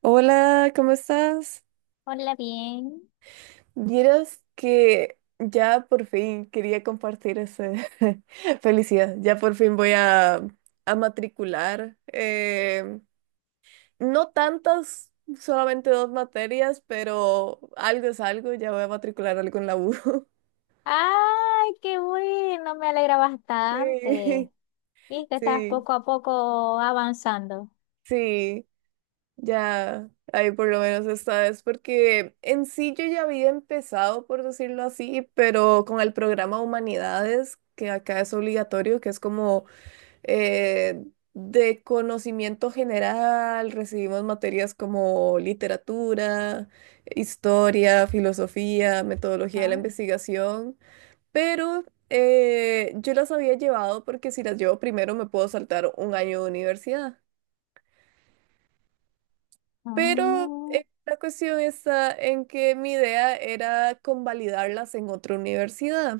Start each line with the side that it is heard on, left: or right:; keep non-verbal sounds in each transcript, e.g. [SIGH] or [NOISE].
right: Hola, ¿cómo estás?
left: Hola, bien.
right: Vieras que ya por fin quería compartir esa [LAUGHS] felicidad. Ya por fin voy a matricular. No tantas, solamente dos materias, pero algo es algo. Ya voy a matricular algo en la U. [LAUGHS]
left: Ay, qué bueno, me alegra bastante.
right: Sí,
left: Viste, estás
right: sí,
left: poco a poco avanzando.
right: sí. Ya, ahí por lo menos esta vez, porque en sí yo ya había empezado, por decirlo así, pero con el programa Humanidades, que acá es obligatorio, que es como eh, de conocimiento general, recibimos materias como literatura, historia, filosofía, metodología de la
left: Ah,
right: investigación, pero yo las había llevado porque si las llevo primero me puedo saltar un año de universidad. Pero
left: mm,
right: la cuestión está en que mi idea era convalidarlas en otra universidad.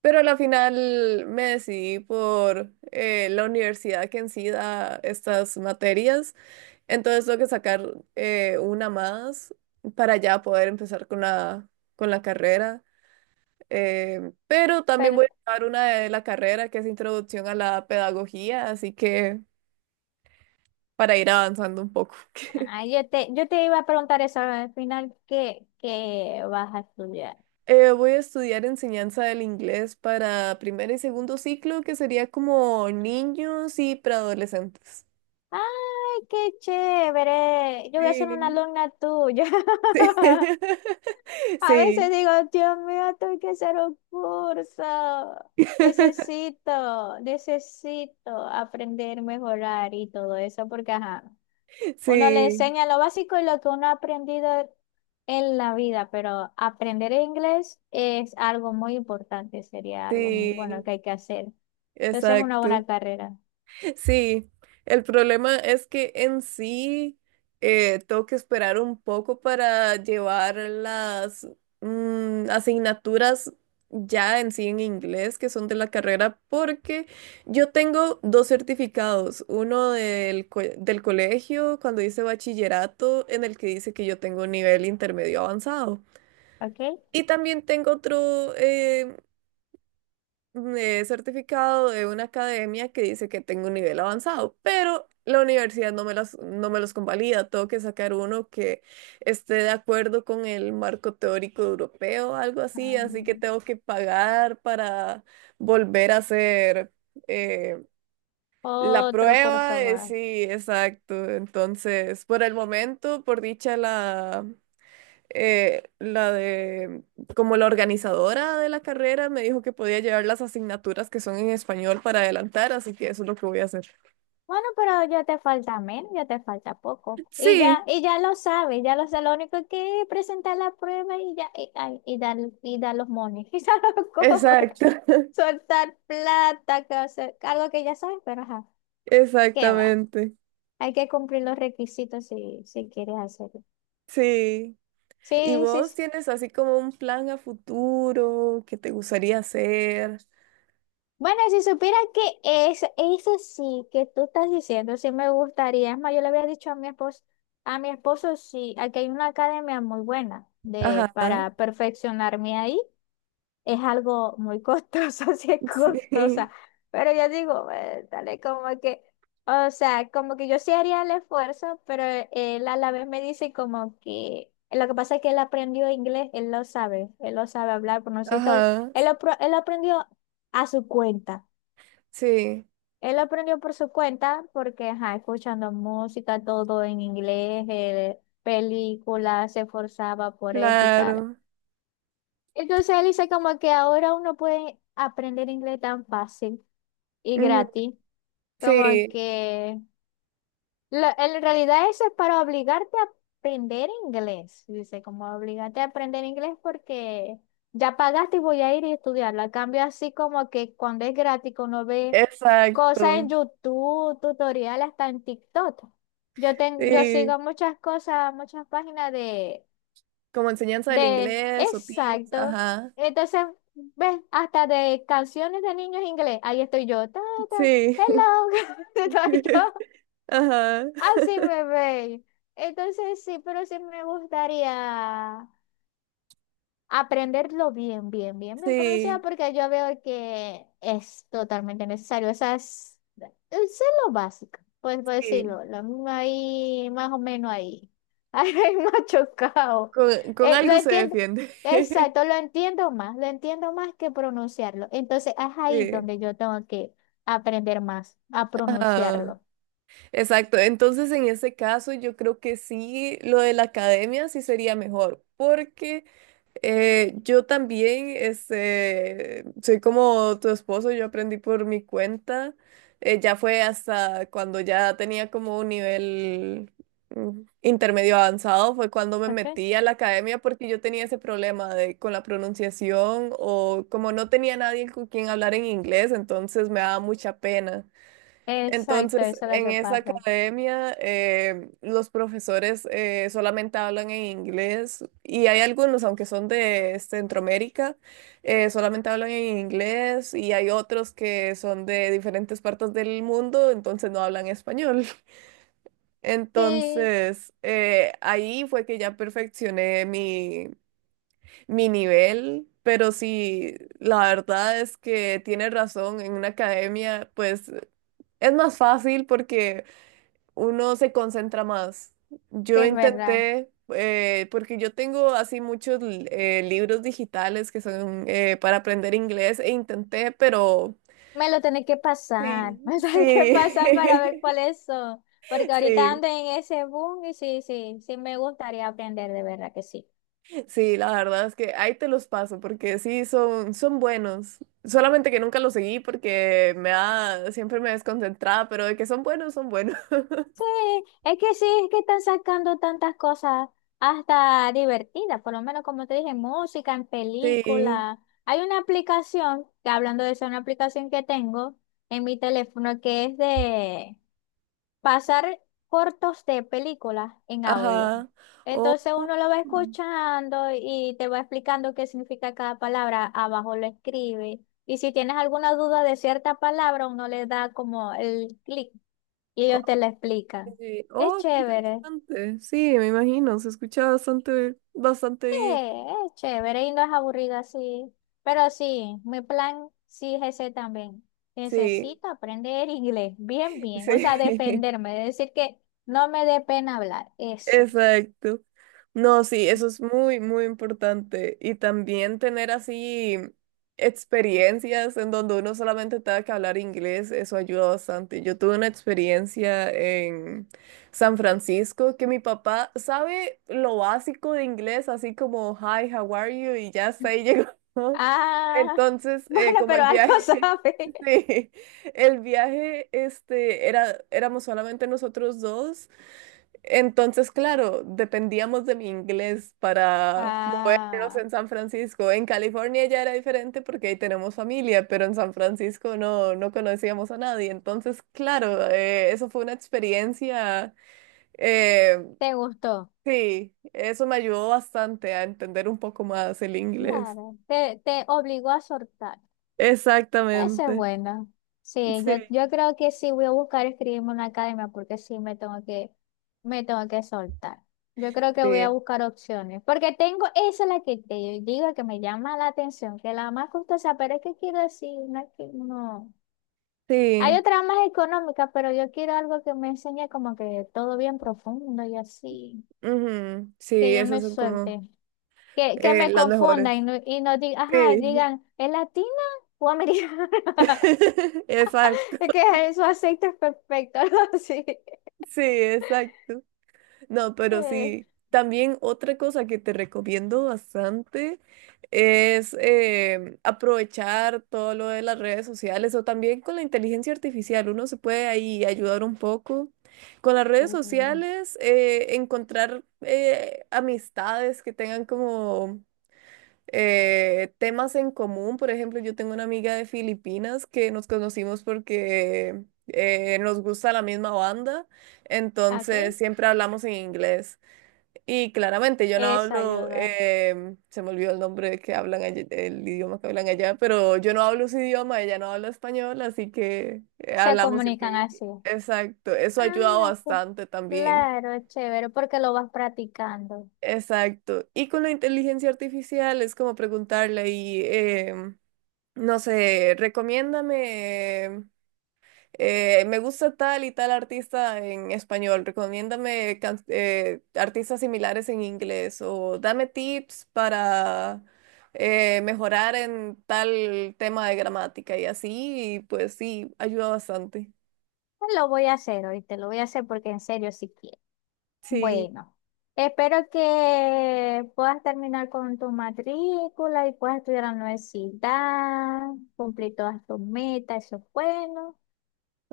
right: Pero a la final me decidí por la universidad que en sí da estas materias. Entonces tengo que sacar una más para ya poder empezar con la carrera. Pero también
left: pero
right: voy a sacar una de la carrera que es Introducción a la Pedagogía, así que para ir avanzando un poco. [LAUGHS]
left: yo te iba a preguntar eso al final, ¿qué, qué vas a estudiar?
right: Voy a estudiar enseñanza del inglés para primer y segundo ciclo, que sería como niños y preadolescentes.
left: Ay, qué chévere. Yo voy a ser una
right: Sí,
left: alumna tuya.
right: sí, [LAUGHS]
left: [LAUGHS] A veces
right: sí,
left: digo, Dios mío, esto que hacer un curso.
right: [LAUGHS]
left: Necesito aprender, mejorar y todo eso, porque ajá, uno le
right: sí,
left: enseña lo básico y lo que uno ha aprendido en la vida, pero aprender inglés es algo muy importante, sería algo muy bueno
right: sí,
left: que hay que hacer. Entonces es una
right: exacto.
left: buena carrera.
right: Sí, el problema es que en sí tengo que esperar un poco para llevar las asignaturas ya en sí en inglés que son de la carrera porque yo tengo dos certificados, uno del, del colegio cuando hice bachillerato en el que dice que yo tengo un nivel intermedio avanzado.
left: ¿Ok?
right: Y también tengo otro me certificado de una academia que dice que tengo un nivel avanzado, pero la universidad no me las, no me los convalida. Tengo que sacar uno que esté de acuerdo con el marco teórico europeo, algo así, así que tengo
left: Ah,
right: que pagar para volver a hacer eh, la
left: otro curso
right: prueba.
left: más.
right: Sí, exacto. Entonces, por el momento, por dicha la la de, como la organizadora de la carrera me dijo que podía llevar las asignaturas que son en español para adelantar, así que eso es lo que voy a hacer.
left: Bueno, pero ya te falta menos, ya te falta poco.
right: Sí,
left: Y ya lo sabes, ya lo sabes. Lo único es que es presentar la prueba y ya, y, ay, y dar los mones, [LAUGHS] y dar los cobres,
right: exacto, [LAUGHS]
left: soltar plata, que, o sea, algo que ya sabes, pero ajá, ¿qué va?
right: exactamente.
left: Hay que cumplir los requisitos si, si quieres hacerlo.
right: Sí. ¿Y
left: Sí, sí,
right: vos
left: sí.
right: tienes así como un plan a futuro que te gustaría hacer?
left: Bueno, si supiera que es, eso sí que tú estás diciendo, sí me gustaría. Es más, yo le había dicho a mi esposo, sí, aquí hay una academia muy buena de,
right: Ajá,
left: para perfeccionarme ahí. Es algo muy costoso, [LAUGHS] sí es
right: [LAUGHS]
left: costosa.
right: sí,
left: Pero yo digo, dale, como que, o sea, como que yo sí haría el esfuerzo, pero él a la vez me dice como que, lo que pasa es que él aprendió inglés, él lo sabe hablar, pronunciar y todo.
right: ajá,
left: Él, él lo aprendió a su cuenta.
right: sí,
left: Él aprendió por su cuenta porque, ajá, escuchando música, todo en inglés, películas, se esforzaba por eso y tal.
right: claro.
left: Entonces él dice como que ahora uno puede aprender inglés tan fácil y
right: Ujú,
left: gratis, como
right: sí,
left: que en realidad eso es para obligarte a aprender inglés. Dice, como obligarte a aprender inglés porque ya pagaste y voy a ir y estudiarlo. A cambio, así como que cuando es gratis, que uno ve cosas
right: exacto.
left: en YouTube, tutoriales, hasta en TikTok. Yo
right: Sí,
left: sigo muchas cosas, muchas páginas de,
right: como enseñanza del
left: de,
right: inglés o tips,
left: exacto.
right: ajá.
left: Entonces, ves, hasta de canciones de niños inglés. Ahí estoy yo. Ta, ta,
right: Sí.
left: hello. [LAUGHS] Estoy yo.
right: [LAUGHS] Ajá.
left: Así
right: [LAUGHS]
left: me bebé. Entonces sí, pero sí me gustaría aprenderlo bien, bien, bien, bien pronunciado,
right: Sí,
left: porque yo veo que es totalmente necesario. Esas, es lo básico, pues por
right: sí.
left: decirlo, lo mismo ahí, más o menos ahí. [LAUGHS] Ahí más chocado.
right: Con
left: Lo
right: algo se
left: entiendo,
right: defiende. [LAUGHS]
left: exacto, lo entiendo más que pronunciarlo. Entonces es ahí
right: Sí.
left: donde yo tengo que aprender más a
right: Ajá.
left: pronunciarlo.
right: Exacto. Entonces, en ese caso, yo creo que sí, lo de la academia sí sería mejor, porque yo también, este, soy como tu esposo, yo aprendí por mi cuenta. Ya fue hasta cuando ya tenía como un nivel intermedio avanzado, fue cuando me
left: Ok.
right: metí a la academia porque yo tenía ese problema de, con la pronunciación o como no tenía nadie con quien hablar en inglés, entonces me daba mucha pena.
left: Exacto,
right: Entonces,
left: eso es lo
right: en
left: que
right: esa
left: pasa.
right: academia, los profesores solamente hablan en inglés y hay algunos, aunque son de Centroamérica, solamente hablan en inglés y hay otros que son de diferentes partes del mundo, entonces no hablan español. [LAUGHS]
left: Sí,
right: Entonces, ahí fue que ya perfeccioné mi, mi nivel, pero sí, la verdad es que tiene razón, en una academia, pues... Es más fácil porque uno se concentra más.
left: sí,
right: Yo
left: es verdad.
right: intenté, porque yo tengo así muchos libros digitales que son para aprender inglés e intenté, pero...
left: Me lo tenés que pasar, [LAUGHS]
right: Sí,
left: me lo tenés que pasar para ver
right: sí,
left: cuáles son. Porque
right: [LAUGHS]
left: ahorita
right: sí,
left: ando en ese boom y sí, sí, sí me gustaría aprender, de verdad que sí.
right: sí, la verdad es que ahí te los paso porque sí, son, son buenos. Solamente que nunca los seguí porque me da, siempre me desconcentraba, pero de que son buenos, son buenos. [LAUGHS]
left: Sí, sí, es que están sacando tantas cosas hasta divertidas, por lo menos como te dije, música, en
right: Sí,
left: película. Hay una aplicación, que hablando de eso, una aplicación que tengo en mi teléfono que es de pasar cortos de películas en audio.
right: ajá. Oh.
left: Entonces uno lo va escuchando y te va explicando qué significa cada palabra, abajo lo escribe. Y si tienes alguna duda de cierta palabra, uno le da como el clic y ellos te la explican.
right: Sí.
left: Es
right: Oh, qué
left: chévere,
right: interesante. Sí, me imagino, se escucha bastante, bastante
left: sí,
right: bien.
left: es chévere y no es aburrida así. Pero sí, mi plan sí es ese también.
right: Sí,
left: Necesito aprender inglés, bien,
right: [LAUGHS]
left: bien. O sea,
right: sí.
left: defenderme, decir que no me dé pena hablar, eso.
right: Exacto. No, sí, eso es muy, muy importante. Y también tener así experiencias en donde uno solamente tenga que hablar inglés, eso ayuda bastante. Yo tuve una experiencia en San Francisco que mi papá sabe lo básico de inglés, así como hi, how are you, y ya está ahí llegó. [LAUGHS]
left: Ah,
right: Entonces,
left: [LAUGHS] bueno,
right: como
left: pero
right: el
left: algo [LAUGHS]
right: viaje,
left: sabe.
right: [LAUGHS] sí, el viaje, este, era, éramos solamente nosotros dos. Entonces, claro, dependíamos de mi inglés para movernos
left: Ah,
right: en San Francisco. En California ya era diferente porque ahí tenemos familia, pero en San Francisco no, no conocíamos a nadie. Entonces, claro, eso fue una experiencia, eh,
left: ¿te gustó?
right: sí, eso me ayudó bastante a entender un poco más el inglés.
left: Claro, te obligó a soltar. Eso es
right: Exactamente.
left: bueno. Sí,
right: Sí,
left: yo creo que sí voy a buscar escribirme una academia porque sí me tengo que soltar. Yo creo que voy a
right: sí,
left: buscar opciones. Porque tengo, esa es la que te digo que me llama la atención, que la más costosa, pero es que quiero decir una que no. Hay
right: sí.
left: otra más económica, pero yo quiero algo que me enseñe como que todo bien profundo y así.
right: Ujú,
left: Que
right: sí,
left: yo
right: esas
left: me
right: son como
left: suelte, que me
right: las
left: confundan
right: mejores.
left: y no digan, ajá,
right: Sí,
left: digan, ¿es latina o americana? [LAUGHS]
right: [LAUGHS] exacto.
left: Es que eso aceite es perfecto, [LAUGHS] algo así.
right: Sí, exacto. No, pero
left: Eh,
right: sí. También otra cosa que te recomiendo bastante es aprovechar todo lo de las redes sociales o también con la inteligencia artificial. Uno se puede ahí ayudar un poco. Con las redes
left: sí.
right: sociales, encontrar amistades que tengan como temas en común. Por ejemplo, yo tengo una amiga de Filipinas que nos conocimos porque nos gusta la misma banda,
left: Ok,
right: entonces siempre hablamos en inglés. Y claramente yo no
left: esa
right: hablo,
left: ayuda.
right: se me olvidó el nombre que hablan el idioma que hablan allá, pero yo no hablo su idioma, ella no habla español, así que
left: Se
right: hablamos siempre
left: comunican
right: en inglés.
left: así.
right: Exacto, eso ha ayudado
left: Ah,
right: bastante también.
left: claro, es chévere, porque lo vas practicando.
right: Exacto. Y con la inteligencia artificial es como preguntarle y no sé, recomiéndame, me gusta tal y tal artista en español, recomiéndame artistas similares en inglés o dame tips para mejorar en tal tema de gramática y así, y pues sí, ayuda bastante.
left: Lo voy a hacer hoy, te lo voy a hacer porque en serio sí quiero.
right: Sí,
left: Bueno, espero que puedas terminar con tu matrícula y puedas estudiar en la universidad, cumplir todas tus metas, eso es bueno.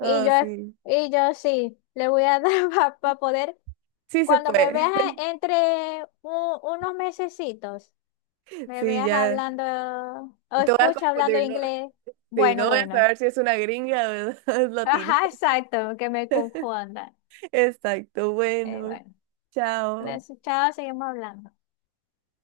left: Y yo,
right: sí,
left: y yo sí, le voy a dar [LAUGHS] para poder,
right: sí se
left: cuando me veas
right: puede. [LAUGHS]
left: entre unos mesecitos, me
right: Sí,
left: veas
right: ya,
left: hablando o
right: te voy a
left: escucha hablando
right: confundir, ¿no?
left: inglés.
right: Sí,
left: Bueno,
right: no voy a
left: bueno.
right: saber si es una gringa o es [LAUGHS] es
left: [LAUGHS]
right: latina.
left: Ajá, exacto, que me confunda.
right: Exacto, bueno,
left: Bueno,
right: chao.
left: entonces, chao, seguimos hablando.